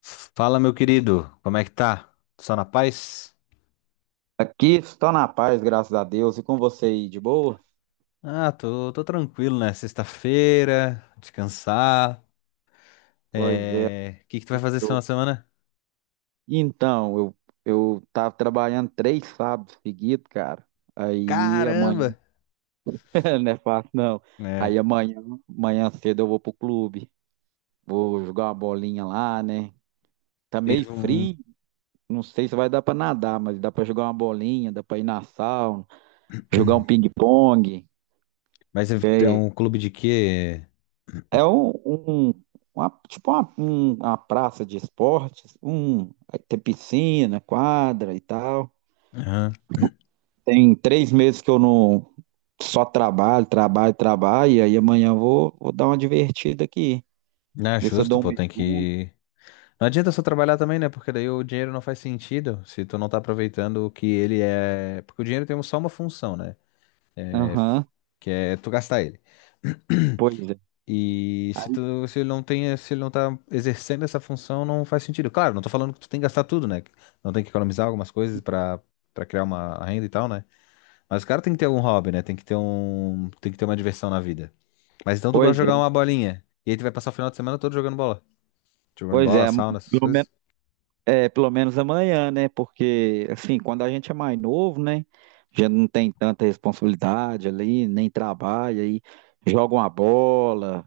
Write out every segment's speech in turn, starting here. Fala, meu querido, como é que tá? Só na paz? Aqui estou na paz, graças a Deus. E com você aí, de boa? Ah, tô tranquilo, né? Sexta-feira, descansar. Pois é, É... O que que tu vai fazer esse final estou. de semana? Então, eu tava trabalhando três sábados seguidos, cara. Aí Caramba! amanhã, não é fácil não. É, Aí amanhã, cedo eu vou pro clube. Vou jogar uma bolinha lá, né? Tá meio tens um... frio, não sei se vai dar pra nadar, mas dá pra jogar uma bolinha, dá pra ir na sauna, jogar um ping-pong. Mas é um clube de quê? É uma praça de esportes, um, aí tem piscina, quadra e tal. Aham. Tem três meses que eu não só trabalho, trabalho, trabalho, e aí amanhã eu vou dar uma divertida aqui, Não é ver se eu justo, dou um pô, tem mergulho. que... Não adianta só trabalhar também, né? Porque daí o dinheiro não faz sentido se tu não tá aproveitando o que ele é... Porque o dinheiro tem só uma função, né? Aham, Que é tu gastar ele. pois é, E se tu, se ele não tem, se ele não tá exercendo essa função, não faz sentido. Claro, não tô falando que tu tem que gastar tudo, né? Não tem que economizar algumas coisas pra para criar uma renda e tal, né? Mas o cara tem que ter algum hobby, né? Tem que ter um, tem que ter uma diversão na vida. Mas então tu gosta pois de é, jogar uma bolinha. E aí tu vai passar o final de semana todo jogando bola. Jogando pois bola, sauna, essas pelo menos, coisas. é, pelo menos amanhã, né? Porque, assim, quando a gente é mais novo, né? Já não tem tanta responsabilidade ali, nem trabalha, aí joga uma bola,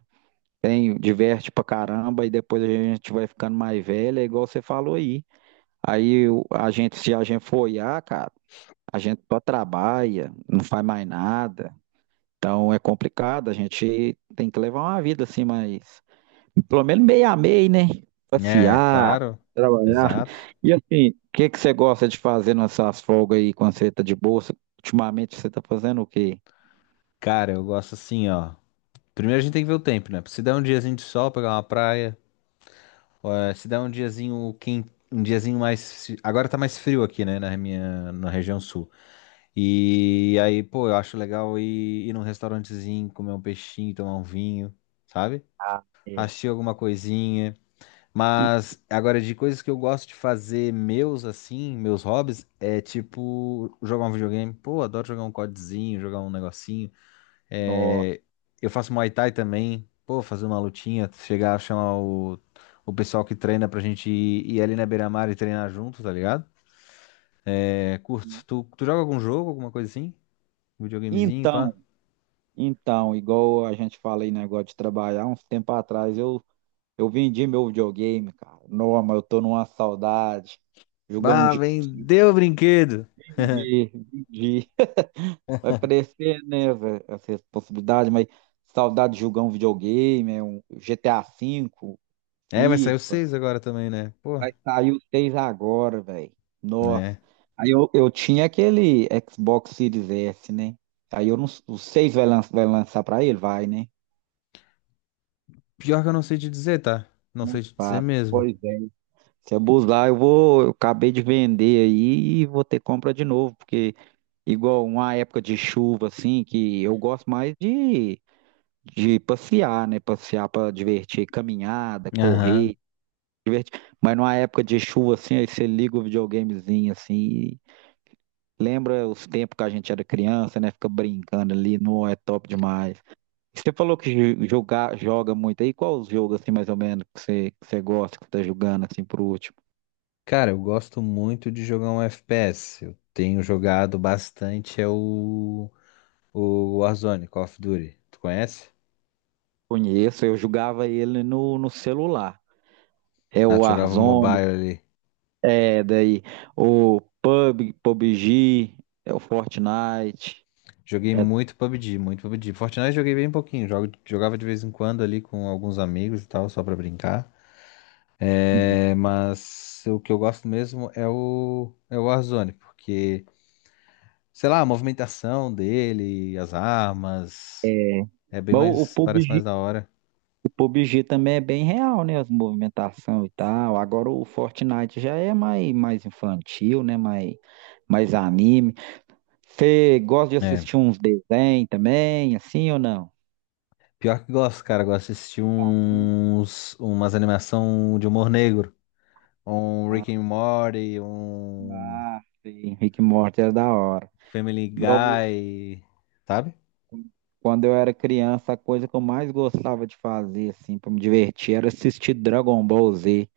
tem, diverte pra caramba e depois a gente vai ficando mais velha, é igual você falou aí. Se a gente for olhar, cara, a gente só trabalha, não faz mais nada. Então é complicado, a gente tem que levar uma vida assim, mas pelo menos meia a meio, né? É, Passear, claro. trabalhar. Exato. E assim, o que que você gosta de fazer nessas folgas aí quando você tá de bolsa? Ultimamente você tá fazendo o quê? Cara, eu gosto assim, ó. Primeiro a gente tem que ver o tempo, né? Se der um diazinho de sol, pegar uma praia. Ó, é, se der um diazinho quem, um diazinho mais. Agora tá mais frio aqui, né? Na minha, na região sul. E aí, pô, eu acho legal ir, num restaurantezinho, comer um peixinho, tomar um vinho, sabe? Ah, é. Assistir alguma coisinha. E, Mas agora, de coisas que eu gosto de fazer, meus assim, meus hobbies, é tipo jogar um videogame. Pô, adoro jogar um CODzinho, jogar um negocinho. nossa. É, eu faço Muay Thai também. Pô, fazer uma lutinha, chegar a chamar o pessoal que treina pra gente ir, ali na beira-mar e treinar junto, tá ligado? É, curto. Tu joga algum jogo, alguma coisa assim? Um videogamezinho, Então, pá. Então, igual a gente fala aí, negócio de trabalhar, uns tempo atrás eu vendi meu videogame, cara. Não, mas eu tô numa saudade. Jogar um Ah, dia, vendeu o brinquedo. Vendi. Vai parecer, né, velho, essa responsabilidade, mas saudade de jogar um videogame, é um GTA V, É, vai sair o FIFA. 6 agora também, né? Pô, Vai sair o 6 agora, velho. Nossa. né? Aí eu tinha aquele Xbox Series S, né? Aí eu não, O seis vai lançar pra ele? Vai, né? Pior que eu não sei te dizer, tá? Não Não sei te dizer sabe. mesmo. Pois é. Se abusar, eu acabei de vender aí e vou ter compra de novo, porque igual uma época de chuva assim, que eu gosto mais de passear, né? Passear para divertir, caminhada, Aham. correr, divertir. Mas numa época de chuva assim, aí você liga o videogamezinho assim, e lembra os tempos que a gente era criança, né? Fica brincando ali, não é top demais. Você falou que jogar, joga muito aí, qual os jogos assim mais ou menos que você gosta, que você tá jogando assim por último? Cara, eu gosto muito de jogar um FPS. Eu tenho jogado bastante, é o Warzone, Call of Duty. Tu conhece? Conheço, eu jogava ele no, no celular. É Ah, o tu jogava Warzone, mobile ali. é daí PUBG, é o Fortnite. Joguei É, muito PUBG, muito PUBG. Fortnite joguei bem pouquinho. Jogo, jogava de vez em quando ali com alguns amigos e tal, só pra brincar. É, uhum. mas o que eu gosto mesmo é o Warzone, porque, sei lá, a movimentação dele, as armas, é bem mais, Bom, o parece mais da hora. PUBG, o PUBG também é bem real, né? As movimentação e tal. Agora o Fortnite já é mais infantil, né? Mais anime. Você gosta de É. assistir uns desenhos também, assim ou não? Pior que gosto, cara, gosto de assistir Hum. uns, umas animação de humor negro. Um Ah, Rick and Morty, um ah, sim. Rick e Morty é da hora. Family Igual Guy, sabe? quando eu era criança, a coisa que eu mais gostava de fazer, assim, pra me divertir, era assistir Dragon Ball Z.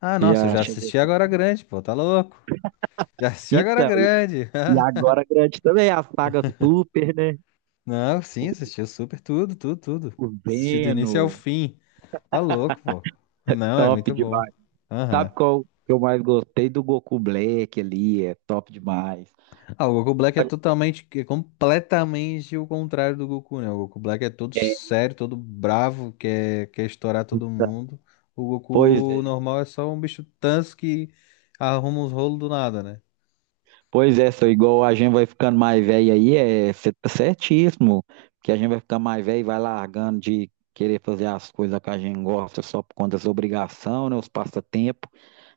Ah, Você nossa, eu já já chegou. assisti Agora Grande, pô, tá louco? Já assisti Agora Então, e Grande. e agora grande também a saga Super, né? Não, sim, assisti super tudo, tudo, tudo. O Assisti do início ao Veno, fim. Tá louco, pô. Não, é top muito bom. demais. Sabe Aham. qual que eu mais gostei do Goku Black ali? É top demais. Ah, o Goku Black é totalmente, é completamente o contrário do Goku, né? O Goku Black é todo É, sério, todo bravo, quer estourar todo então, mundo. O pois Goku é. normal é só um bicho tanso que arruma uns rolos do nada, né? Pois é, só igual a gente vai ficando mais velho aí, é, você tá certíssimo, que a gente vai ficando mais velho e vai largando de querer fazer as coisas que a gente gosta só por conta das obrigações, né, os passatempos,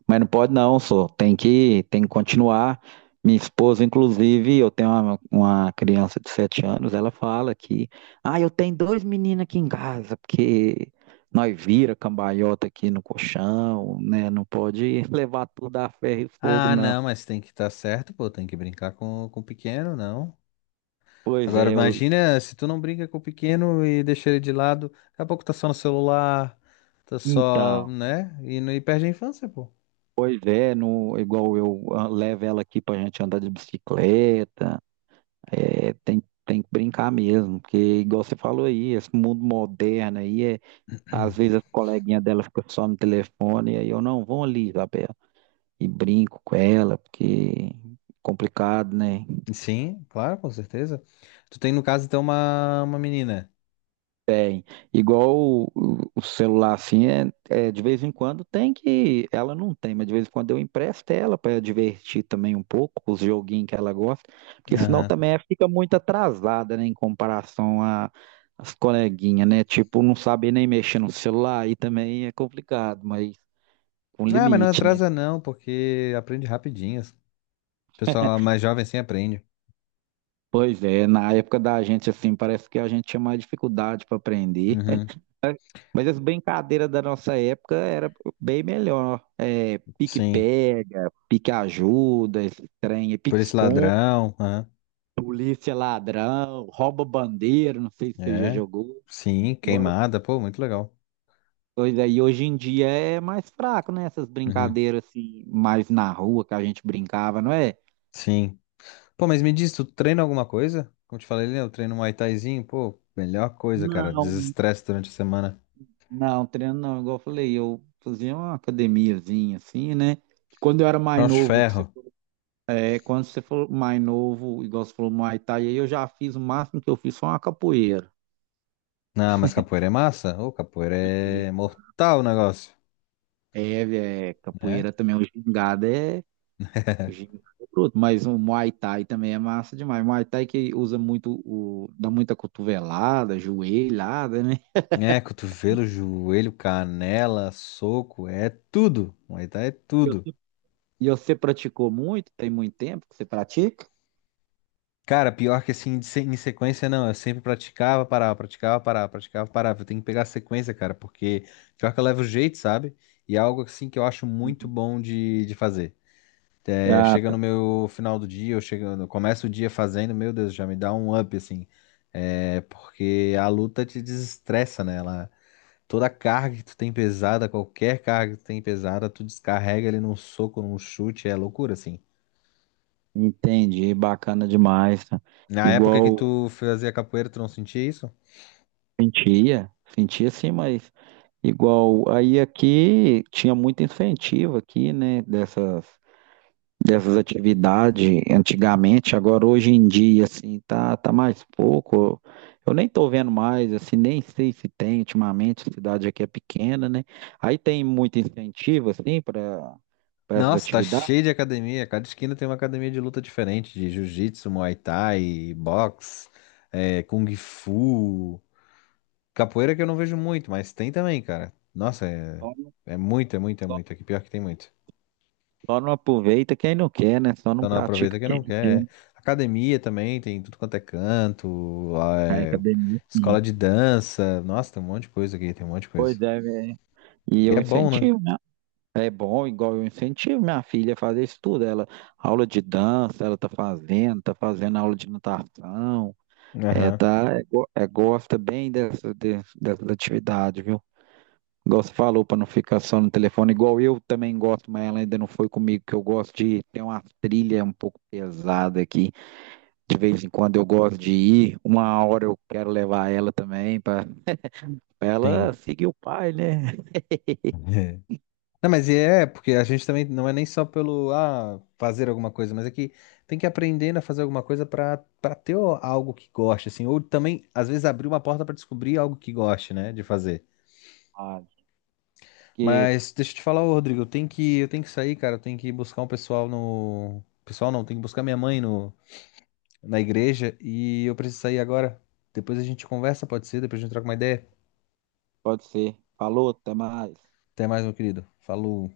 mas não pode não, só tem que continuar. Minha esposa, inclusive, eu tenho uma criança de 7 anos, ela fala que, ah, eu tenho dois meninos aqui em casa, porque nós vira cambalhota aqui no colchão, né, não pode levar tudo a ferro e fogo, Ah, não. não, mas tem que estar certo, pô, tem que brincar com o pequeno, não. Pois Agora é, eu, imagina se tu não brinca com o pequeno e deixa ele de lado, daqui a pouco tá só no celular, tá só, Então, né? E, não- e perde a infância, pô. pois é, no, igual eu ah, levo ela aqui pra gente andar de bicicleta, é, tem que brincar mesmo, porque igual você falou aí, esse mundo moderno aí, é, às vezes as coleguinhas dela ficam só no telefone, e aí eu não, vão ali, Isabela, e brinco com ela, porque é complicado, né? Sim, claro, com certeza. Tu tem, no caso, então, uma menina. Tem. Igual o celular, assim, de vez em quando tem que. Ela não tem, mas de vez em quando eu empresto ela para divertir também um pouco, os joguinhos que ela gosta, porque senão Aham. também ela fica muito atrasada, né, às coleguinhas, né? Tipo, não sabe nem mexer no celular, aí também é complicado, mas com Ah, mas não limite, né? atrasa não, porque aprende rapidinho. O pessoal mais jovem assim aprende. Pois é, na época da gente, assim, parece que a gente tinha mais dificuldade para aprender. Uhum. Mas as brincadeiras da nossa época era bem melhor. É, Sim. pique-pega, pique-ajuda, esse trem, Por esse pique-esconde, ladrão, aham. polícia ladrão, rouba bandeira, não sei se você já É. jogou. Sim, Agora, queimada, pô, muito legal. pois aí hoje em dia é mais fraco, né? Essas Uhum. brincadeiras assim, mais na rua que a gente brincava, não é? Sim. Pô, mas me diz, tu treina alguma coisa? Como te falei, né, eu treino Muay Thaizinho, pô, melhor coisa, cara, Não, desestresse durante a semana. não, treino não, igual eu falei, eu fazia uma academiazinha assim, né? Quando eu era mais Cross novo, ferro. é quando você falou mais novo, igual você falou Muay Thai, aí eu já fiz o máximo que eu fiz foi uma capoeira. Ah, mas capoeira é massa? Ô, capoeira é Capoeira. mortal o negócio, É, é né? capoeira também, o gingado é bruto, mas o Muay Thai também é massa demais. Muay Thai que usa muito, o, dá muita cotovelada, joelhada, né? É, cotovelo, joelho, canela, soco, é tudo. Muay Thai é E tudo. você, e você praticou muito? Tem muito tempo que você pratica? Cara, pior que assim, de se- em sequência não, eu sempre praticava, parava, praticava, parava, praticava, parava. Eu tenho que pegar a sequência, cara, porque pior que eu levo jeito, sabe? E é algo assim que eu acho muito Uhum. bom de fazer. É, Ah, chega tá. no meu final do dia, eu chego, eu começo o dia fazendo, meu Deus, já me dá um up, assim. É, porque a luta te desestressa, né? Ela, toda a carga que tu tem pesada, qualquer carga que tu tem pesada, tu descarrega ele num soco, num chute, é loucura, assim. Entendi, bacana demais. Tá? Na época que Igual tu fazia capoeira, tu não sentia isso? sentia, sentia sim, mas igual, aí aqui tinha muito incentivo aqui, né, dessas atividades antigamente, agora hoje em dia, assim, tá mais pouco, eu nem tô vendo mais, assim, nem sei se tem ultimamente, a cidade aqui é pequena, né, aí tem muito incentivo, assim, para essas Nossa, tá atividades, cheio de academia. Cada esquina tem uma academia de luta diferente, de jiu-jitsu, muay thai, boxe, é, kung fu. Capoeira que eu não vejo muito, mas tem também, cara. Nossa, é, só não, é muito, é muito, é só, muito. Aqui pior que tem muito. só não aproveita quem não quer, né, só não Então não pratica aproveita quem quem não não quer, quer. É. Academia também, tem tudo quanto é canto, ah, a é, academia, escola sim. de dança. Nossa, tem um monte de coisa aqui, tem um monte de coisa. Pois é, velho. E E eu é bom, né? incentivo, né? É bom, igual eu incentivo minha filha a fazer isso tudo. Ela, aula de dança, ela tá fazendo aula de natação. É, Aham, tá, é, é, gosta bem dessa, dessas atividades, viu? Igual você falou, para não ficar só no telefone, igual eu também gosto, mas ela ainda não foi comigo, que eu gosto de ter uma trilha um pouco pesada aqui. De vez em quando eu gosto de ir, uma hora eu quero levar ela também, para ela sim. seguir o pai, né? Não, mas é, porque a gente também não é nem só pelo, ah, fazer alguma coisa, mas é que tem que aprender a fazer alguma coisa pra para ter o- algo que goste, assim, ou também, às vezes, abrir uma porta pra descobrir algo que goste, né, de fazer. Ah, que Mas deixa eu te falar, ô, Rodrigo, eu tenho que sair, cara. Eu tenho que ir buscar um pessoal no. Pessoal não, tenho que buscar minha mãe no, na igreja e eu preciso sair agora. Depois a gente conversa, pode ser? Depois a gente troca uma ideia. pode ser. Falou, até mais. Até mais, meu querido. Falou.